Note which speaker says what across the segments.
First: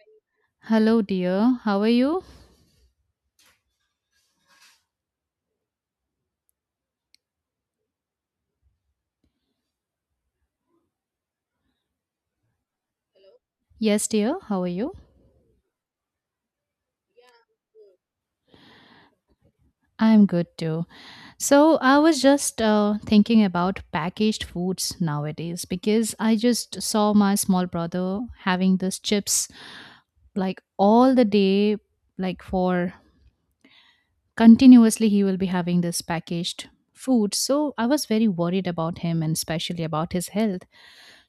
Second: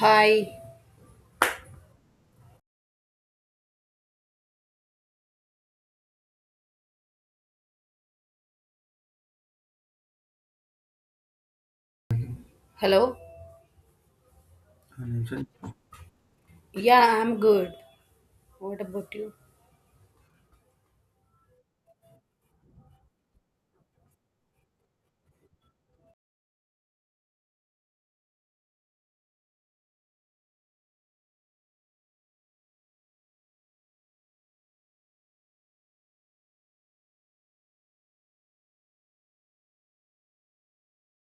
Speaker 1: Hi.
Speaker 2: Hello, dear. How are you?
Speaker 1: Hello.
Speaker 2: Yes, dear. How are you?
Speaker 1: Yeah, I'm good. What about you?
Speaker 2: I'm good too. So, I was just thinking about packaged foods nowadays because I just saw my small brother having this chips like all the day, like for continuously, he will be having this packaged food. So, I was very worried about him and especially about his health.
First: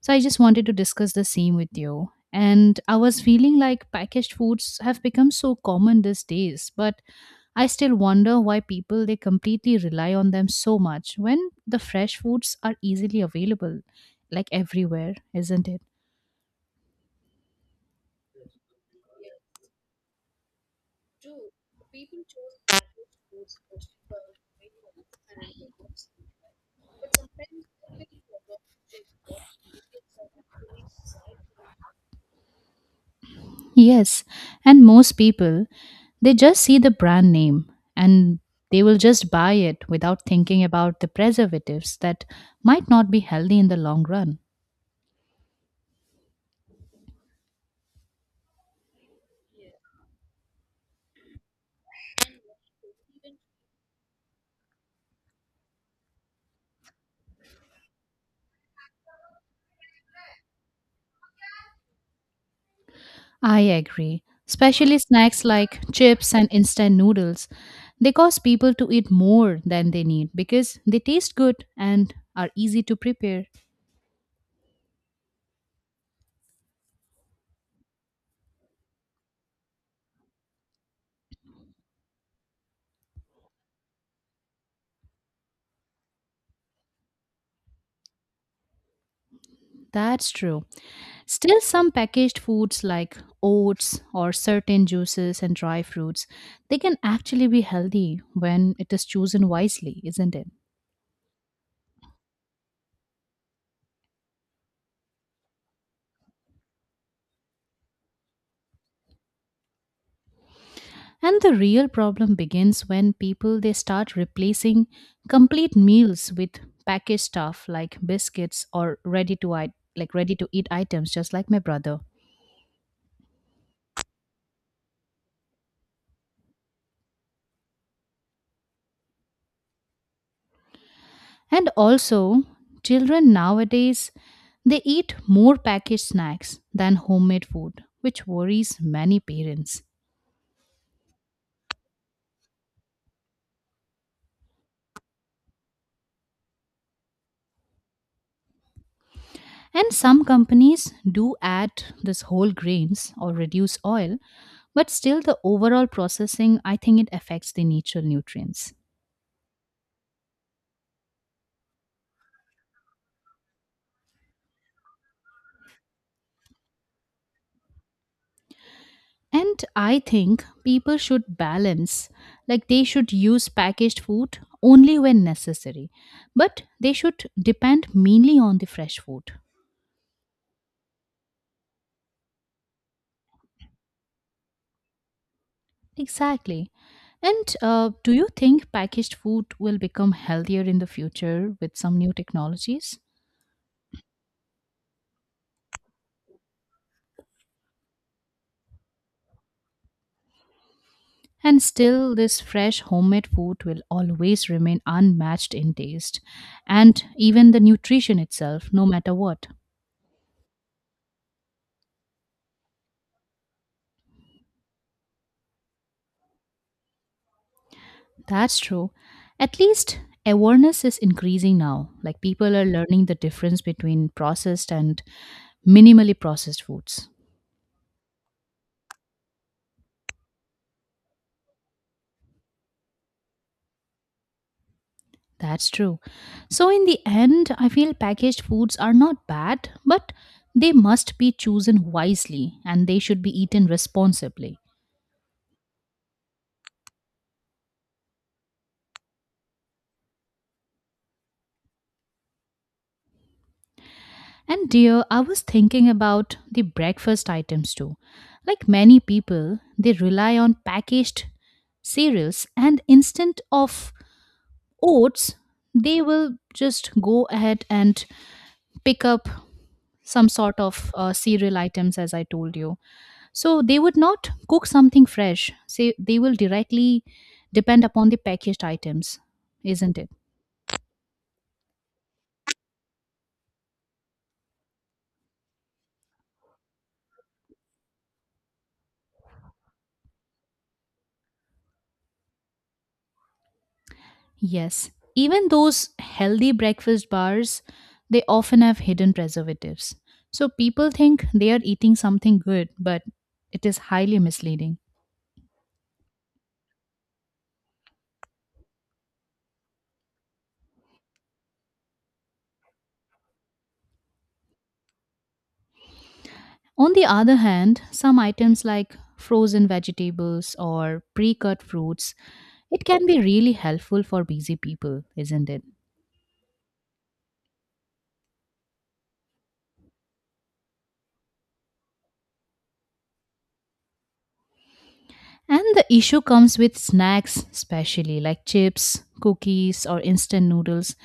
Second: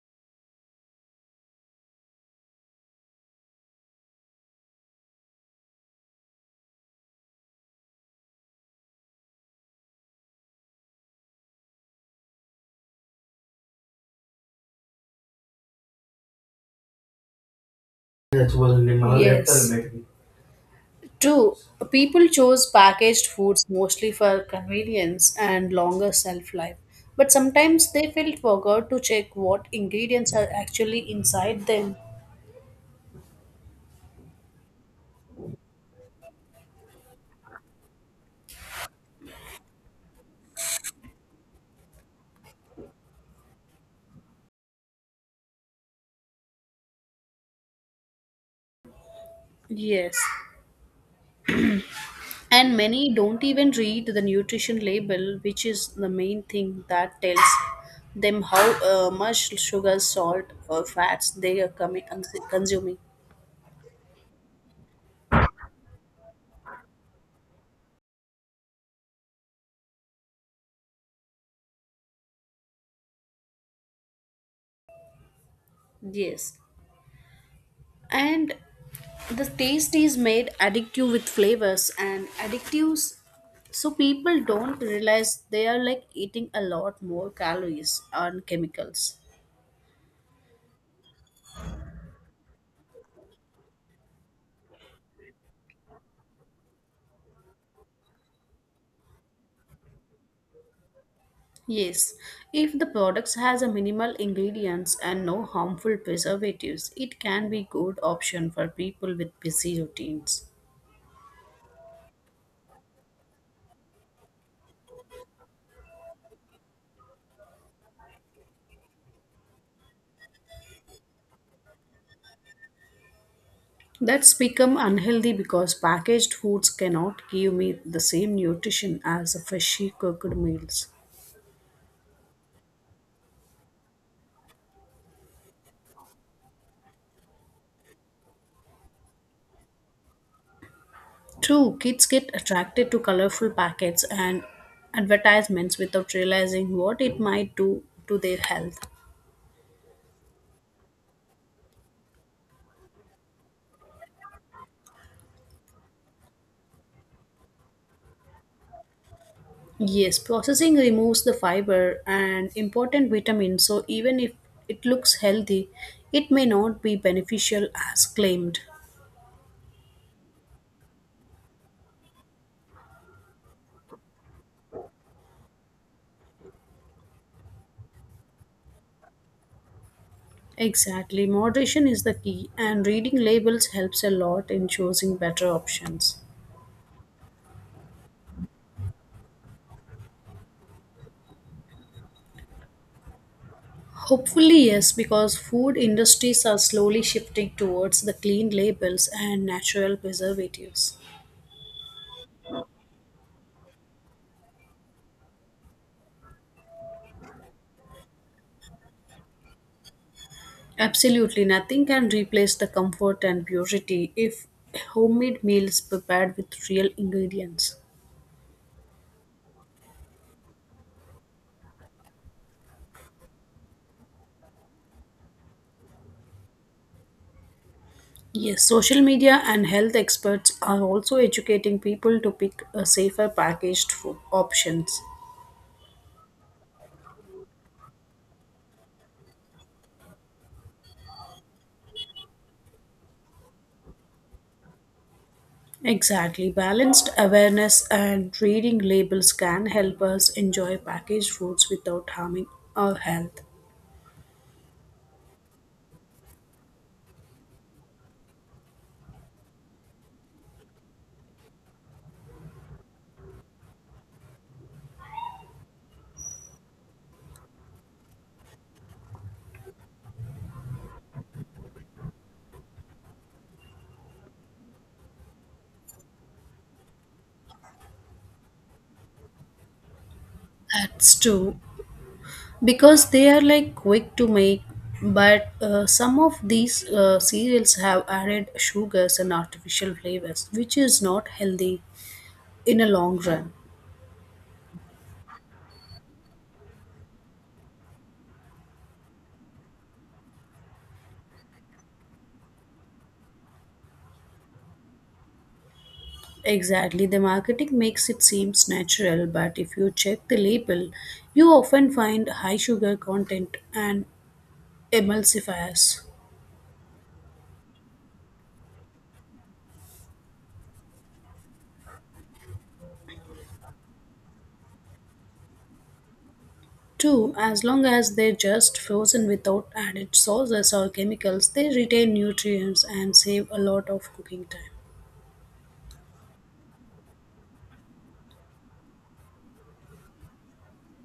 Speaker 2: So, I just wanted to discuss the same with you. And I was feeling like packaged foods have become so common these days, but I still wonder why people they completely rely on them so much when the fresh foods are easily available like everywhere, isn't it?
Speaker 1: Yes. Maybe. Two, people chose packaged foods mostly for convenience and longer shelf life. But sometimes they felt forgot to check what ingredients are actually inside them.
Speaker 2: Yes, and most people, they just see the brand name and they will just buy it without thinking about the preservatives that might not be healthy in the long run.
Speaker 1: Yes. And many don't even read the nutrition label, which is the main thing that tells them how much sugar, salt, or fats they are coming consuming.
Speaker 2: I agree. Especially snacks like chips and instant noodles. They cause people to eat more than they need because they taste good and are easy to prepare.
Speaker 1: Yes. And the taste is made addictive with flavors and addictives so people don't realize they are like eating a lot more calories and chemicals.
Speaker 2: That's true. Still, some packaged foods like oats or certain juices and dry fruits, they can actually be healthy when it is chosen wisely, isn't it?
Speaker 1: Yes, if the products has a minimal ingredients and no harmful preservatives, it can be good option for people with busy routines.
Speaker 2: And the real problem begins when people they start replacing complete meals with packaged stuff like biscuits or ready to eat like ready to eat items just like my brother.
Speaker 1: That's become unhealthy because packaged foods cannot give me the same nutrition as a freshly cooked meals.
Speaker 2: And also children nowadays they eat more packaged snacks than homemade food, which worries many parents.
Speaker 1: True, kids get attracted to colorful packets and advertisements without realizing what it might do to their health.
Speaker 2: And some companies do add this whole grains or reduce oil, but still the overall processing I think it affects the natural nutrients.
Speaker 1: Yes, processing removes the fiber and important vitamins, so even if it looks healthy, it may not be beneficial as claimed.
Speaker 2: And I think people should balance, like they should use packaged food only when necessary, but they should depend mainly on the fresh food.
Speaker 1: Exactly, moderation is the key, and reading labels helps a lot in choosing better options.
Speaker 2: Exactly. And do you think packaged food will become healthier in the future with some new technologies?
Speaker 1: Hopefully, yes, because food industries are slowly shifting towards the clean labels and natural preservatives.
Speaker 2: And still, this fresh homemade food will always remain unmatched in taste and even the nutrition itself, no matter what.
Speaker 1: Absolutely nothing can replace the comfort and purity if homemade meals prepared with real ingredients.
Speaker 2: That's true. At least awareness is increasing now. Like people are learning the difference between processed and minimally processed foods.
Speaker 1: Yes, social media and health experts are also educating people to pick a safer packaged food options.
Speaker 2: That's true. So, in the end, I feel packaged foods are not bad, but they must be chosen wisely and they should be eaten responsibly.
Speaker 1: Exactly, balanced awareness and reading labels can help us enjoy packaged foods without harming our health.
Speaker 2: And, dear, I was thinking about the breakfast items too. Like many people, they rely on packaged cereals and instant of oats, they will just go ahead and pick up some sort of cereal items, as I told you. So they would not cook something fresh. Say they will directly depend upon the packaged items, isn't it?
Speaker 1: That's true. Because they are like quick to make but some of these cereals have added sugars and artificial flavors which is not healthy in a long run.
Speaker 2: Yes. Even those healthy breakfast bars, they often have hidden preservatives. So people think they are eating something good, but it is highly misleading.
Speaker 1: Exactly, the marketing makes it seems natural, but if you check the label you often find high sugar content and emulsifiers.
Speaker 2: On the other hand, some items like frozen vegetables or pre cut fruits, it can be really helpful for busy people, isn't it?
Speaker 1: Too, as long as they're just frozen without added sauces or chemicals, they retain nutrients and save a lot of cooking time.
Speaker 2: And the issue comes with snacks, especially like chips, cookies, or instant noodles,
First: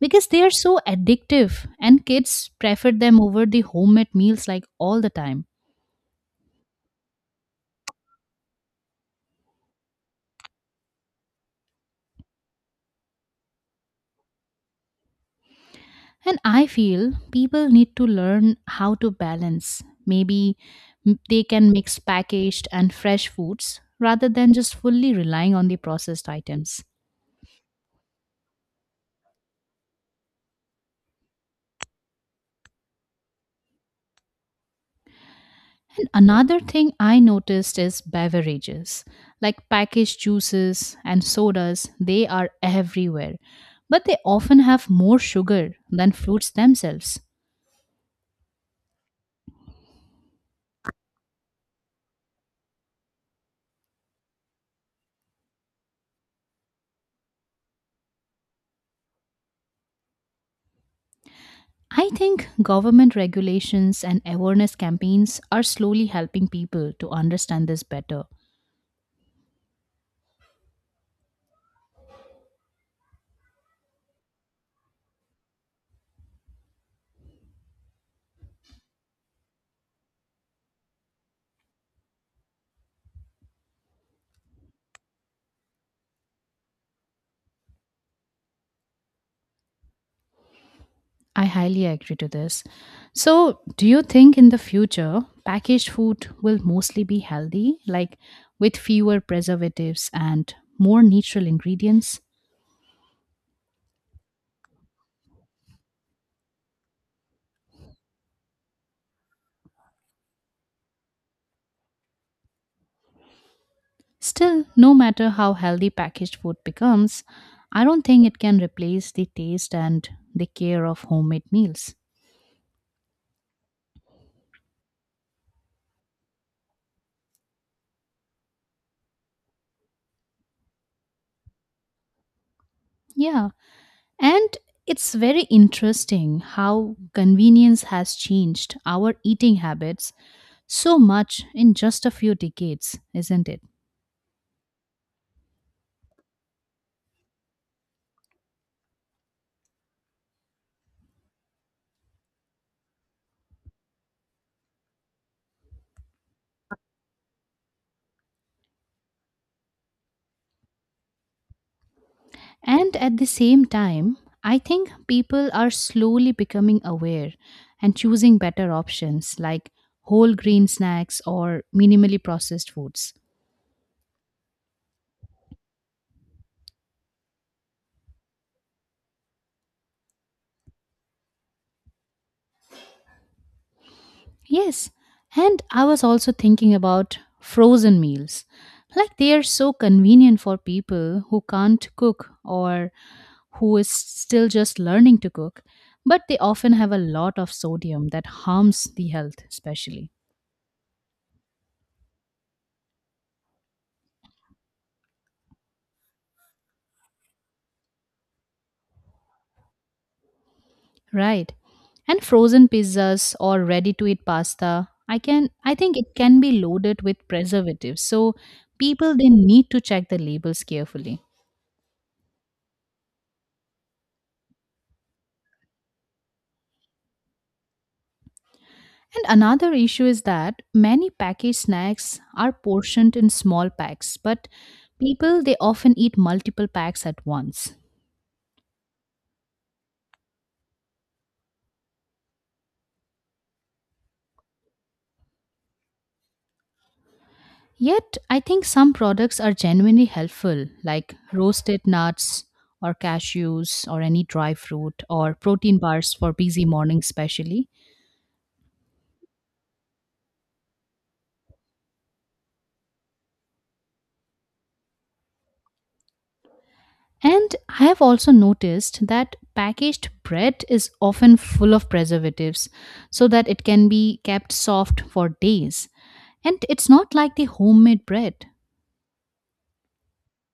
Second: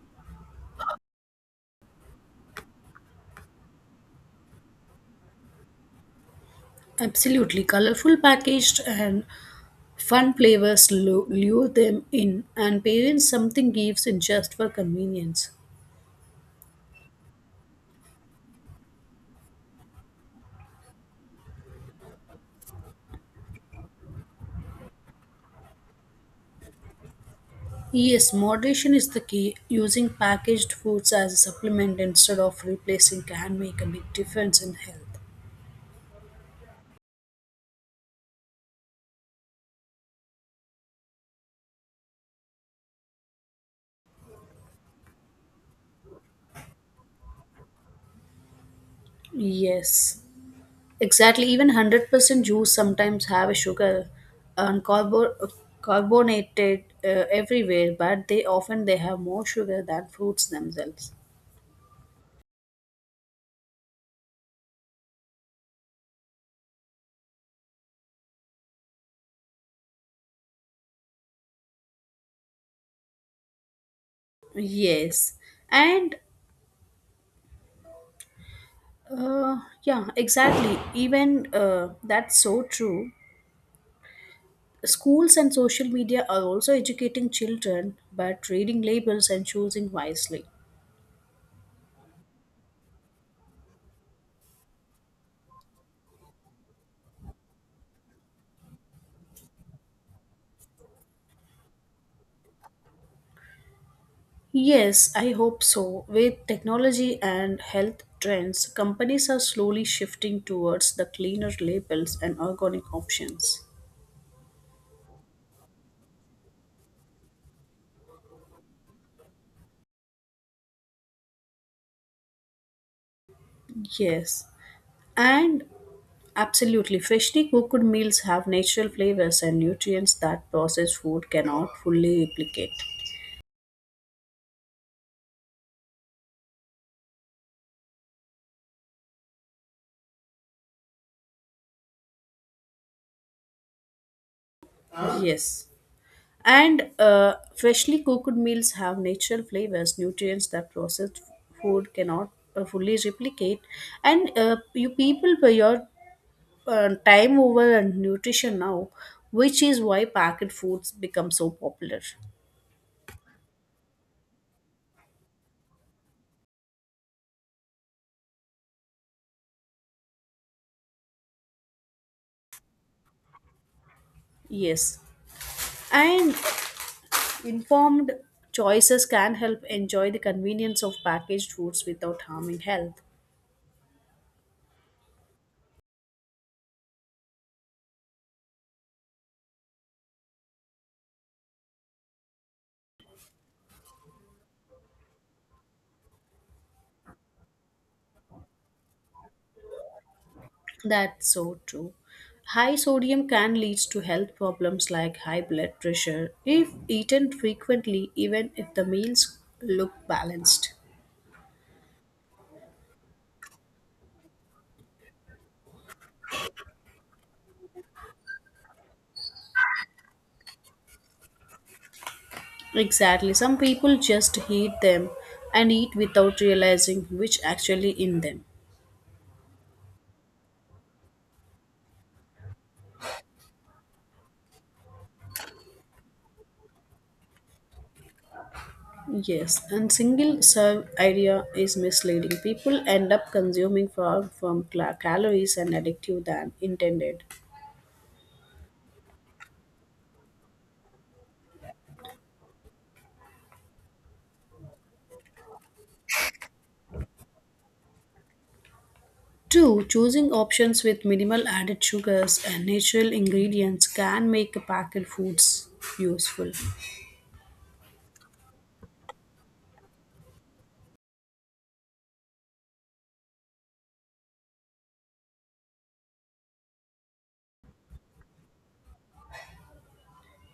Speaker 2: because they are so addictive and kids prefer them over the homemade meals like all the time.
Speaker 1: Absolutely. Colorful packaged and fun flavors lure them in, and parents something gives in just for convenience.
Speaker 2: And I feel people need to learn how to balance. Maybe they can mix packaged and fresh foods rather than just fully relying on the processed items.
Speaker 1: Yes, moderation is the key. Using packaged foods as a supplement instead of replacing can make a big difference in health.
Speaker 2: And another thing I noticed is beverages. Like packaged juices and sodas, they are everywhere, but they often have more sugar than fruits themselves.
Speaker 1: Yes, exactly. Even 100% juice sometimes have a sugar and carbonated everywhere, but they often they have more sugar than fruits themselves.
Speaker 2: I think government regulations and awareness campaigns are slowly helping people to understand this better.
Speaker 1: Yes, and Uh, yeah, exactly. Even that's so true. Schools and social media are also educating children, but reading labels and choosing wisely.
Speaker 2: I highly agree to this. So, do you think in the future packaged food will mostly be healthy, like with fewer preservatives and more natural ingredients?
Speaker 1: Yes, I hope so. With technology and health trends, companies are slowly shifting towards the cleaner labels and organic options.
Speaker 2: Still, no matter how healthy packaged food becomes, I don't think it can replace the taste and the care of homemade meals.
Speaker 1: Yes, and absolutely, freshly cooked meals have natural flavors and nutrients that processed food cannot fully replicate.
Speaker 2: Yeah, and it's very interesting how convenience has changed our eating habits so much in just a few decades, isn't it?
Speaker 1: Yes. And freshly cooked meals have natural flavors, nutrients that processed food cannot fully replicate. And you people for your time over and nutrition now, which is why packet foods become so popular.
Speaker 2: And at the same time, I think people are slowly becoming aware and choosing better options like whole grain snacks or minimally processed foods.
Speaker 1: Yes, and informed choices can help enjoy the convenience of packaged foods without harming health.
Speaker 2: Yes, and I was also thinking about frozen meals. Like they are so convenient for people who can't cook or who is still just learning to cook, but they often have a lot of sodium that harms the health, especially.
Speaker 1: That's so true. High sodium can lead to health problems like high blood pressure if eaten frequently, even if the meals look balanced.
Speaker 2: Right. And frozen pizzas or ready to eat pasta, I think it can be loaded with preservatives. So people they need to check the labels carefully.
Speaker 1: Exactly. Some people just heat them and eat without realizing which actually in them.
Speaker 2: And another issue is that many packaged snacks are portioned in small packs, but people they often eat multiple packs at once.
Speaker 1: Yes, and single serve idea is misleading. People end up consuming far from calories and addictive than intended.
Speaker 2: Yet, I think some products are genuinely helpful, like roasted nuts or cashews or any dry fruit or protein bars for busy mornings, especially.
Speaker 1: Two, choosing options with minimal added sugars and natural ingredients can make packaged foods useful.
Speaker 2: And I have also noticed that packaged bread is often full of preservatives so that it can be kept soft for days. And it's not like the homemade bread.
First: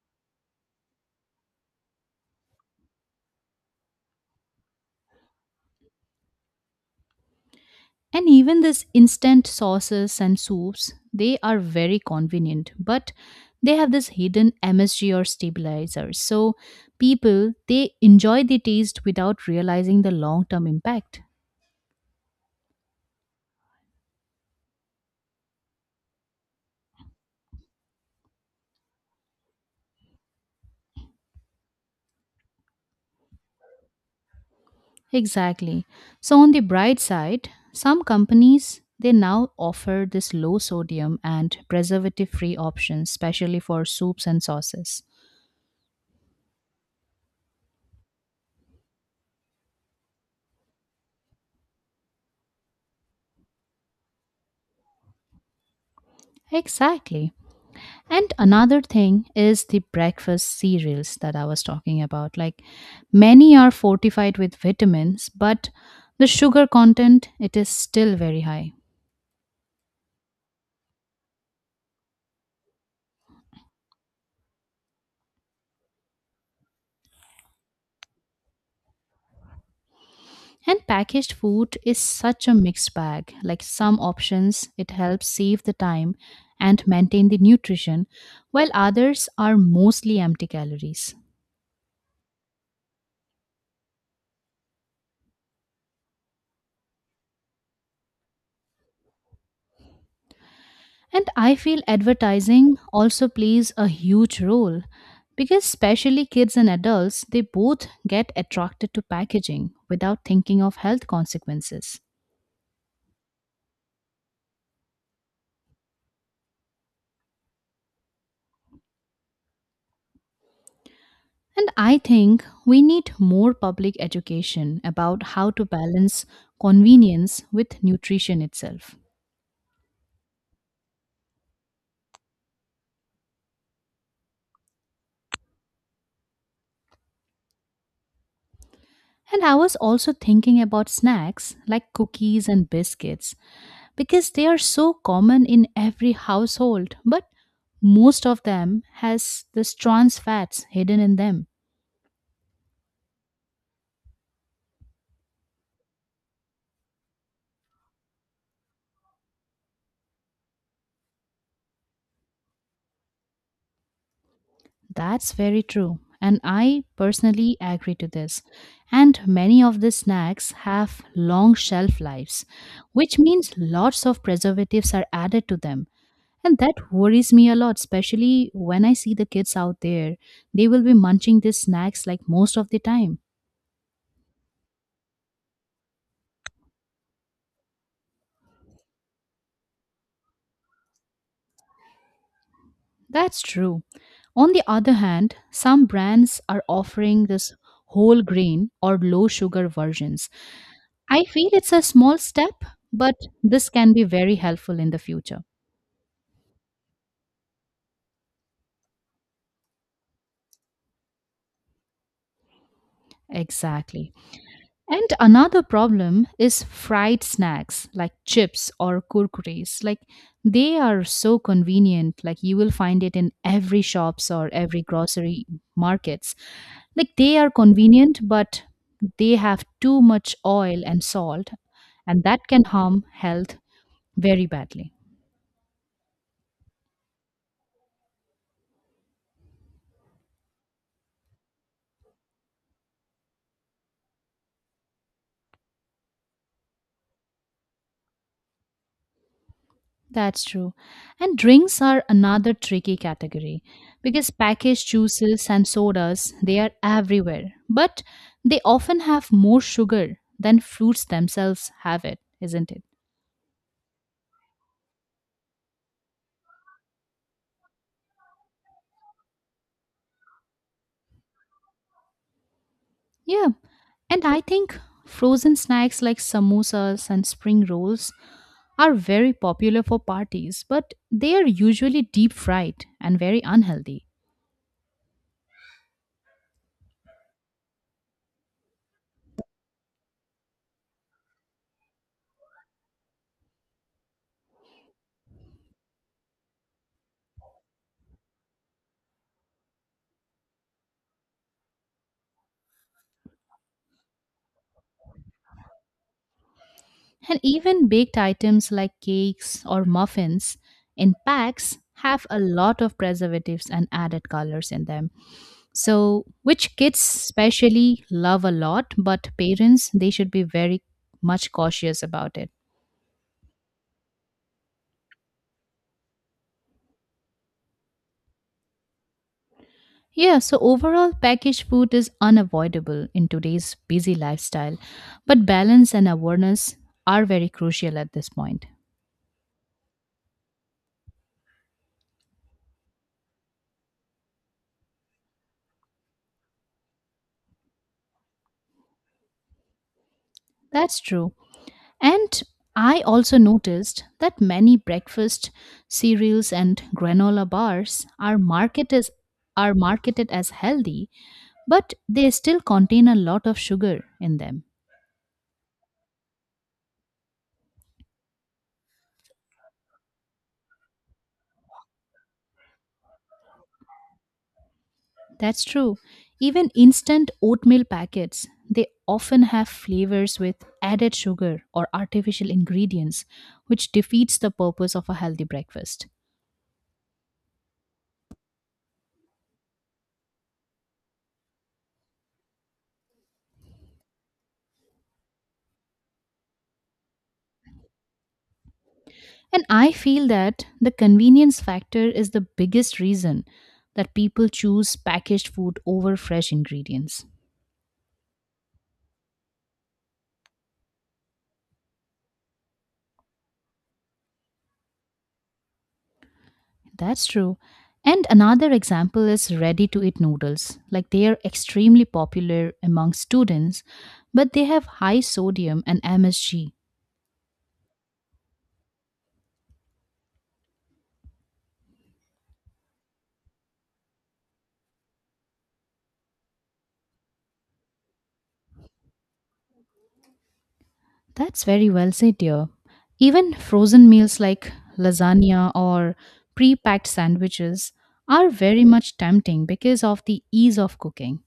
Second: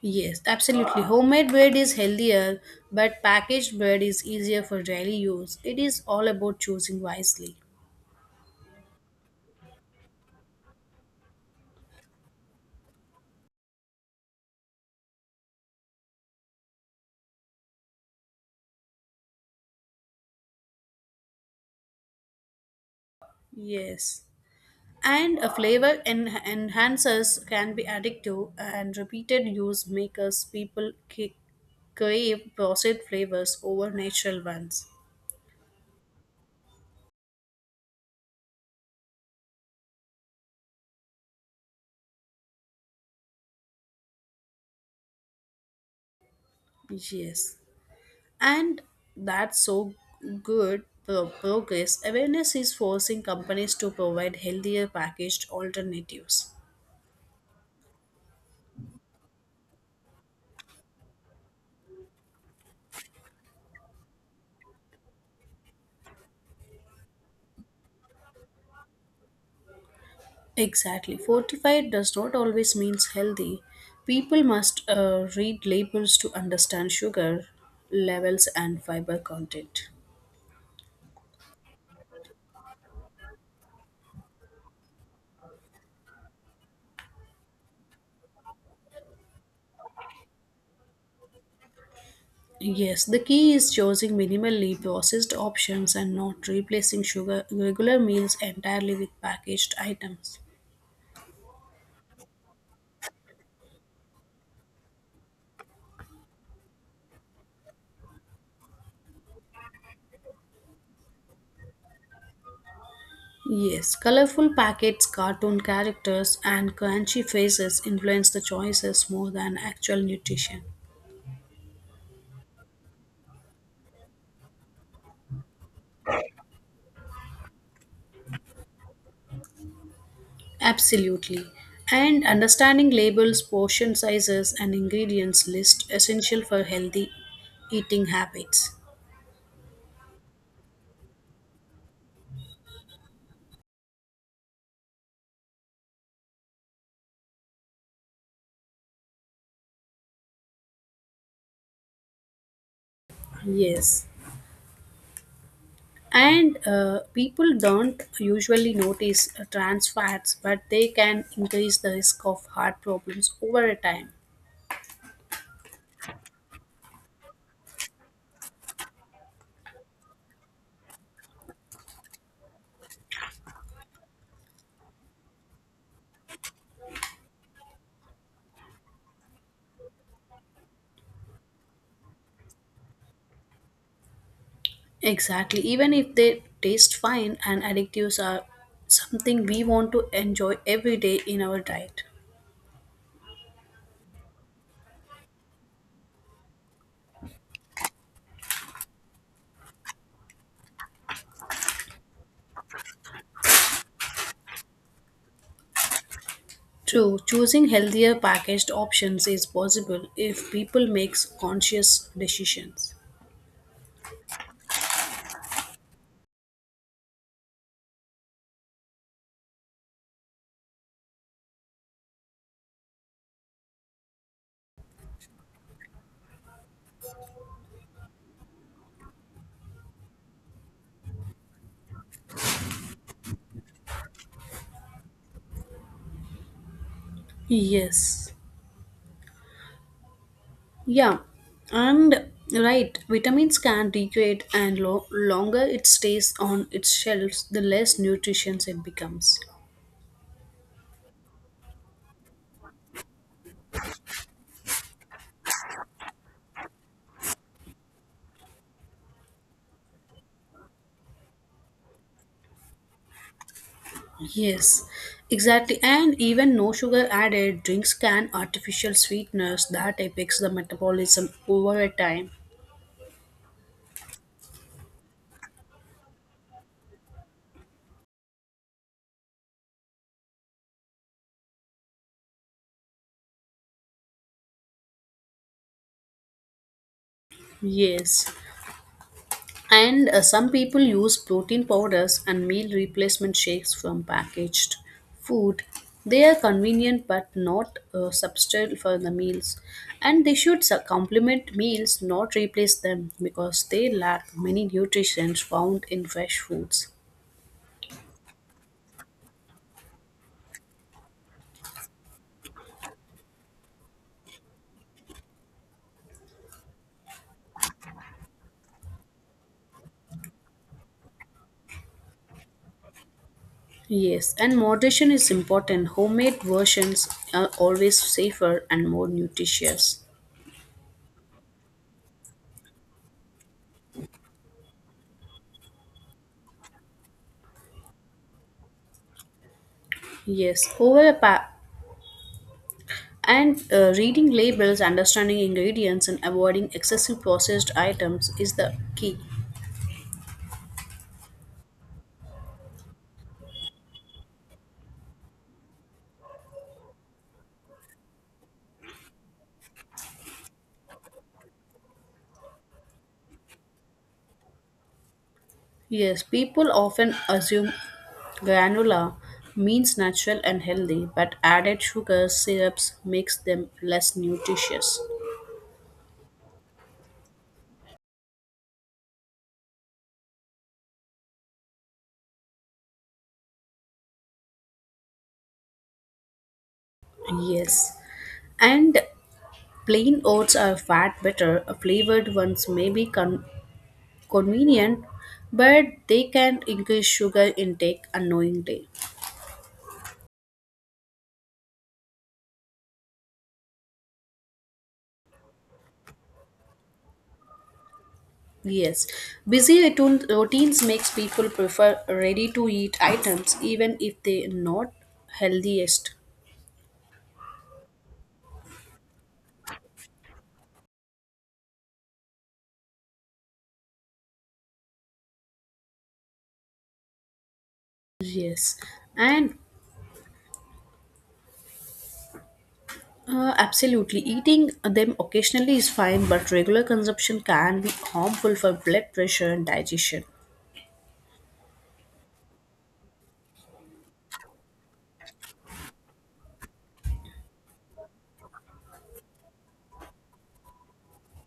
Speaker 1: Yes, absolutely. Homemade bread is healthier, but packaged bread is easier for daily use. It is all about choosing wisely.
Speaker 2: And even this instant sauces and soups, they are very convenient, but they have this hidden MSG or stabilizers. So people, they enjoy the taste without realizing the long-term impact.
Speaker 1: Yes. And a flavor enhancers can be addictive, and repeated use makes people crave processed flavors over natural ones.
Speaker 2: Exactly. So on the bright side, some companies they now offer this low sodium and preservative free options especially for soups and sauces.
Speaker 1: Yes. And that's so good progress. Awareness is forcing companies to provide healthier packaged alternatives.
Speaker 2: Exactly. And another thing is the breakfast cereals that I was talking about. Like many are fortified with vitamins, but the sugar content it is still very high.
Speaker 1: Exactly. Fortified does not always means healthy. People must read labels to understand sugar levels and fiber content.
Speaker 2: And packaged food is such a mixed bag. Like some options, it helps save the time and maintain the nutrition, while others are mostly empty calories.
Speaker 1: Yes, the key is choosing minimally processed options and not replacing sugar regular meals entirely with packaged items.
Speaker 2: And I feel advertising also plays a huge role because, especially kids and adults, they both get attracted to packaging without thinking of health consequences.
Speaker 1: Yes, colorful packets, cartoon characters, and crunchy faces influence the choices more than actual nutrition.
Speaker 2: And I think we need more public education about how to balance convenience with nutrition itself.
Speaker 1: Absolutely. And understanding labels, portion sizes, and ingredients list essential for healthy eating habits.
Speaker 2: And I was also thinking about snacks like cookies and biscuits because they are so common in every household, but most of them has this trans fats hidden in them.
Speaker 1: Yes. And people don't usually notice trans fats, but they can increase the risk of heart problems over a time.
Speaker 2: That's very true. And I personally agree to this. And many of the snacks have long shelf lives, which means lots of preservatives are added to them. And that worries me a lot, especially when I see the kids out there. They will be munching these snacks like most of the time.
Speaker 1: Exactly. Even if they taste fine and additives are something we want to enjoy every day in our diet.
Speaker 2: That's true. On the other hand, some brands are offering this whole grain or low sugar versions I feel it's a small step, but this can be very helpful in the future.
Speaker 1: True, choosing healthier packaged options is possible if people makes conscious decisions.
Speaker 2: Exactly. And another problem is fried snacks like chips or kurkuris. Like they are so convenient. Like you will find it in every shops or every grocery markets. Like they are convenient, but they have too much oil and salt, and that can harm health very badly.
Speaker 1: Yes. Yeah. And right, vitamins can degrade, and longer it stays on its shelves, the less nutritious it becomes.
Speaker 2: That's true. And drinks are another tricky category because packaged juices and sodas, they are everywhere, but they often have more sugar than fruits themselves have it, isn't it?
Speaker 1: Yes, exactly. And even no sugar added drinks can artificial sweeteners that affects the metabolism over a time.
Speaker 2: Yeah. And I think frozen snacks like samosas and spring rolls are very popular for parties, but they are usually deep fried and very unhealthy.
Speaker 1: Yes. And some people use protein powders and meal replacement shakes from packaged food. They are convenient but not a substitute for the meals. And they should complement meals, not replace them, because they lack many nutrients found in fresh foods.
Speaker 2: And even baked items like cakes or muffins in packs have a lot of preservatives and added colors in them. So, which kids especially love a lot, but parents, they should be very much cautious about it.
Speaker 1: Yes, and moderation is important. Homemade versions are always safer and more nutritious.
Speaker 2: Yeah, so overall, packaged food is unavoidable in today's busy lifestyle, but balance and awareness are very crucial at this point.
Speaker 1: Yes, and reading labels, understanding ingredients, and avoiding excessive processed items is the key.
Speaker 2: That's true. And I also noticed that many breakfast cereals and granola bars are marketed as healthy, but they still contain a lot of sugar in them.
Speaker 1: Yes, people often assume granola means natural and healthy, but added sugars, syrups makes them less nutritious.
Speaker 2: That's true. Even instant oatmeal packets, they often have flavors with added sugar or artificial ingredients, which defeats the purpose of a healthy breakfast.
Speaker 1: Yes, and plain oats are fat better. Flavored ones may be convenient, but they can increase sugar intake unknowingly.
Speaker 2: And I feel that the convenience factor is the biggest reason that people choose packaged food over fresh ingredients.
Speaker 1: Yes, busy routines makes people prefer ready-to-eat items even if they are not healthiest.
Speaker 2: That's true. And another example is ready to eat noodles. Like they are extremely popular among students, but they have high sodium and MSG.
Speaker 1: Yes, and absolutely, eating them occasionally is fine, but regular consumption can be harmful for blood pressure and digestion.
Speaker 2: That's very well said, dear. Even frozen meals like lasagna or pre packed sandwiches are very much tempting because of the ease of cooking.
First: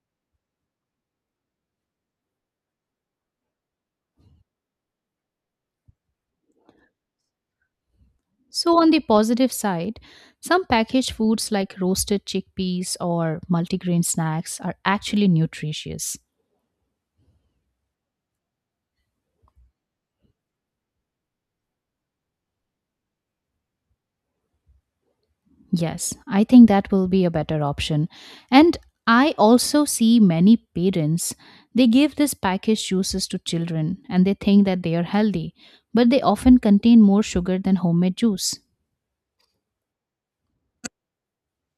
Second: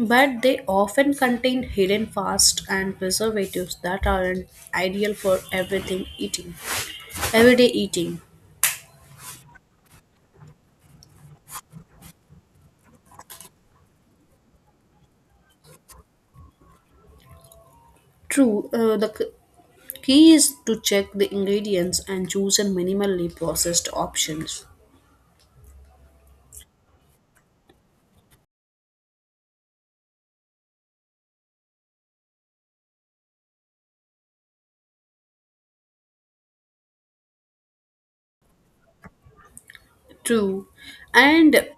Speaker 1: But they often contain hidden fats and preservatives that aren't ideal for everything eating, everyday eating.
Speaker 2: So, on the positive side, some packaged foods like roasted chickpeas or multigrain snacks are actually nutritious.
Speaker 1: True, the key is to check the ingredients and choose a minimally processed options.
Speaker 2: Yes, I think that will be a better option. And I also see many parents, they give these packaged juices to children and they think that they are healthy, but they often contain more sugar than homemade juice.
Speaker 1: True, and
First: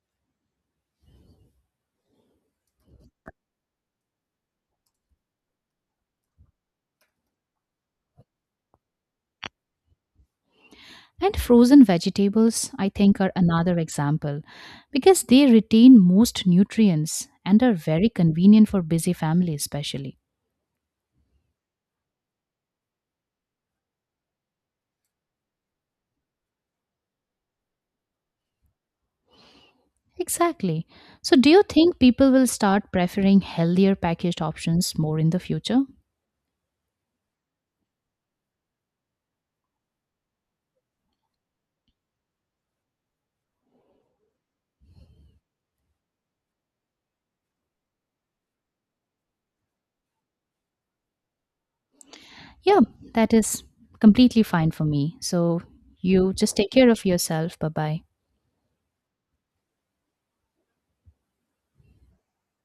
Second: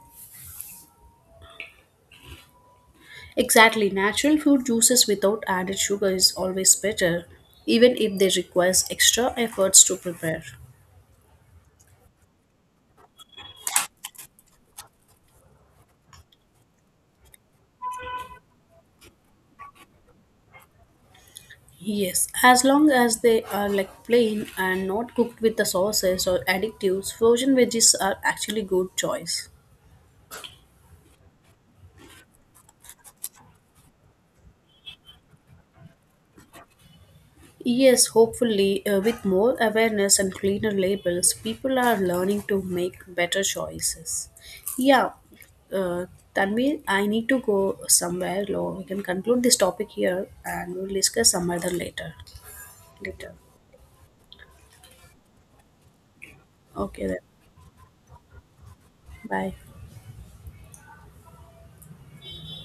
Speaker 1: exactly natural fruit juices without added sugar is always better, even if they requires extra efforts to prepare.
Speaker 2: And frozen vegetables, I think, are another example because they retain most nutrients and are very convenient for busy families, especially.
Speaker 1: Yes, as long as they are like plain and not cooked with the sauces or additives, frozen veggies are actually good choice.
Speaker 2: Exactly. So, do you think people will start preferring healthier packaged options more in the future?
Speaker 1: Yes, hopefully, with more awareness and cleaner labels, people are learning to make better choices. Yeah, uh, Tanvi, I need to go somewhere. Lo, we can conclude this topic here, and we'll discuss some other later.
Speaker 2: Yeah,
Speaker 1: Later.
Speaker 2: that is completely fine for me. So, you just take care of
Speaker 1: Okay then.
Speaker 2: yourself. Bye bye.
Speaker 1: Bye.